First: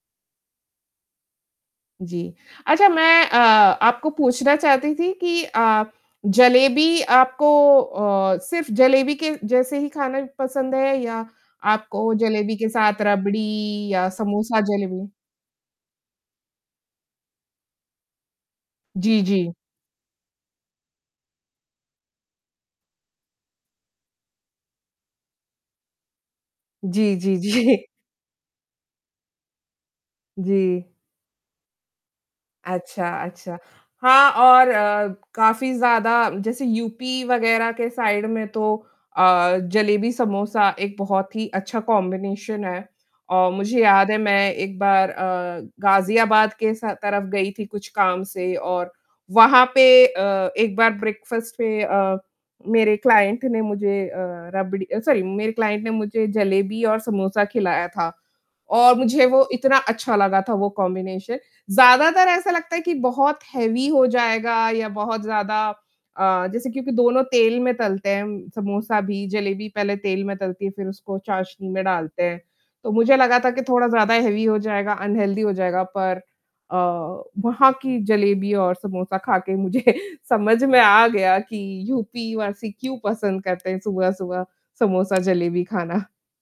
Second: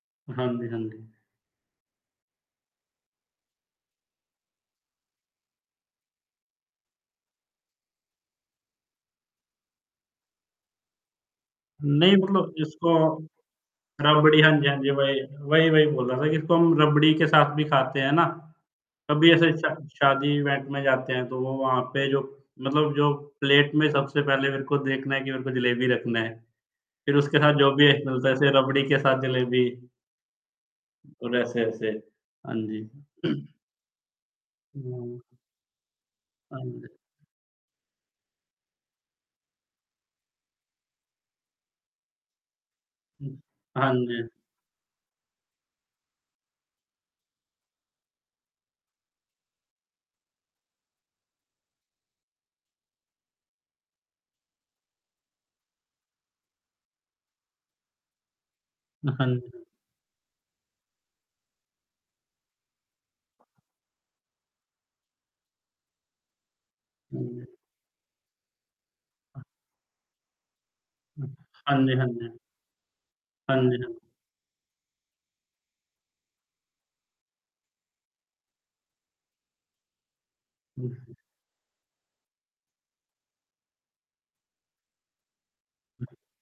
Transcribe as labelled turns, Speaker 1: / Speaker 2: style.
Speaker 1: हाँ जी, हाँ जी।
Speaker 2: जी, अच्छा मैं अ, आपको पूछना चाहती थी कि अ, जलेबी आपको अ, सिर्फ़ जलेबी के जैसे ही खाना पसंद है या आपको
Speaker 1: नहीं मतलब
Speaker 2: जलेबी के
Speaker 1: इसको
Speaker 2: साथ रबड़ी या
Speaker 1: रबड़ी हाँ
Speaker 2: समोसा
Speaker 1: जी, हाँ जी,
Speaker 2: जलेबी?
Speaker 1: वही-वही, वही बोल रहा था कि इसको हम रबड़ी के साथ भी खाते हैं ना।
Speaker 2: जी,
Speaker 1: कभी ऐसे
Speaker 2: जी।
Speaker 1: शा शादी इवेंट में जाते हैं तो वो वहाँ पे जो मतलब जो प्लेट में सबसे पहले मेरे को देखना है कि मेरे को जलेबी रखना है। फिर
Speaker 2: जी, जी,
Speaker 1: उसके साथ जो भी
Speaker 2: जी।
Speaker 1: एक मिलता है जैसे रबड़ी के साथ जलेबी।
Speaker 2: जी।
Speaker 1: और ऐसे-ऐसे हाँ
Speaker 2: अच्छा,
Speaker 1: जी।
Speaker 2: अच्छा। हाँ, और अ,
Speaker 1: [unintelligible]
Speaker 2: काफ़ी ज़्यादा
Speaker 1: हाँ
Speaker 2: जैसे
Speaker 1: जी।
Speaker 2: यूपी वगैरह के साइड में तो अ, जलेबी समोसा एक बहुत ही अच्छा कॉम्बिनेशन है।
Speaker 1: हुँ,
Speaker 2: और मुझे
Speaker 1: हाँ
Speaker 2: याद है
Speaker 1: जी।
Speaker 2: मैं एक बार अ, गाज़ियाबाद के स तरफ गई थी कुछ काम से और वहाँ पे अ, एक बार ब्रेकफास्ट पे अ, मेरे क्लाइंट ने मुझे अ, रबड़ी सॉरी मेरे क्लाइंट ने मुझे जलेबी और समोसा खिलाया था। और
Speaker 1: अ,
Speaker 2: मुझे
Speaker 1: हाँ जी।
Speaker 2: वो
Speaker 1: हाँ।
Speaker 2: इतना अच्छा लगा था वो कॉम्बिनेशन। ज़्यादातर ऐसा लगता है कि बहुत हेवी हो जाएगा या बहुत ज़्यादा अ, जैसे क्योंकि दोनों
Speaker 1: हुँ जी।
Speaker 2: तेल में तलते हैं हम समोसा भी जलेबी पहले तेल में तलती है फिर उसको चाशनी
Speaker 1: हाँ
Speaker 2: में
Speaker 1: जी, हाँ
Speaker 2: डालते
Speaker 1: जी।
Speaker 2: हैं। तो मुझे लगा था
Speaker 1: हाँ
Speaker 2: कि
Speaker 1: जी,
Speaker 2: थोड़ा
Speaker 1: हाँ।
Speaker 2: ज़्यादा हेवी हो जाएगा, अनहेल्दी हो जाएगा पर अ, वहाँ की जलेबी और समोसा खा के मुझे समझ में आ
Speaker 1: [unintelligible]
Speaker 2: गया कि यूपीवासी क्यों पसंद करते हैं सुबह-सुबह समोसा जलेबी खाना।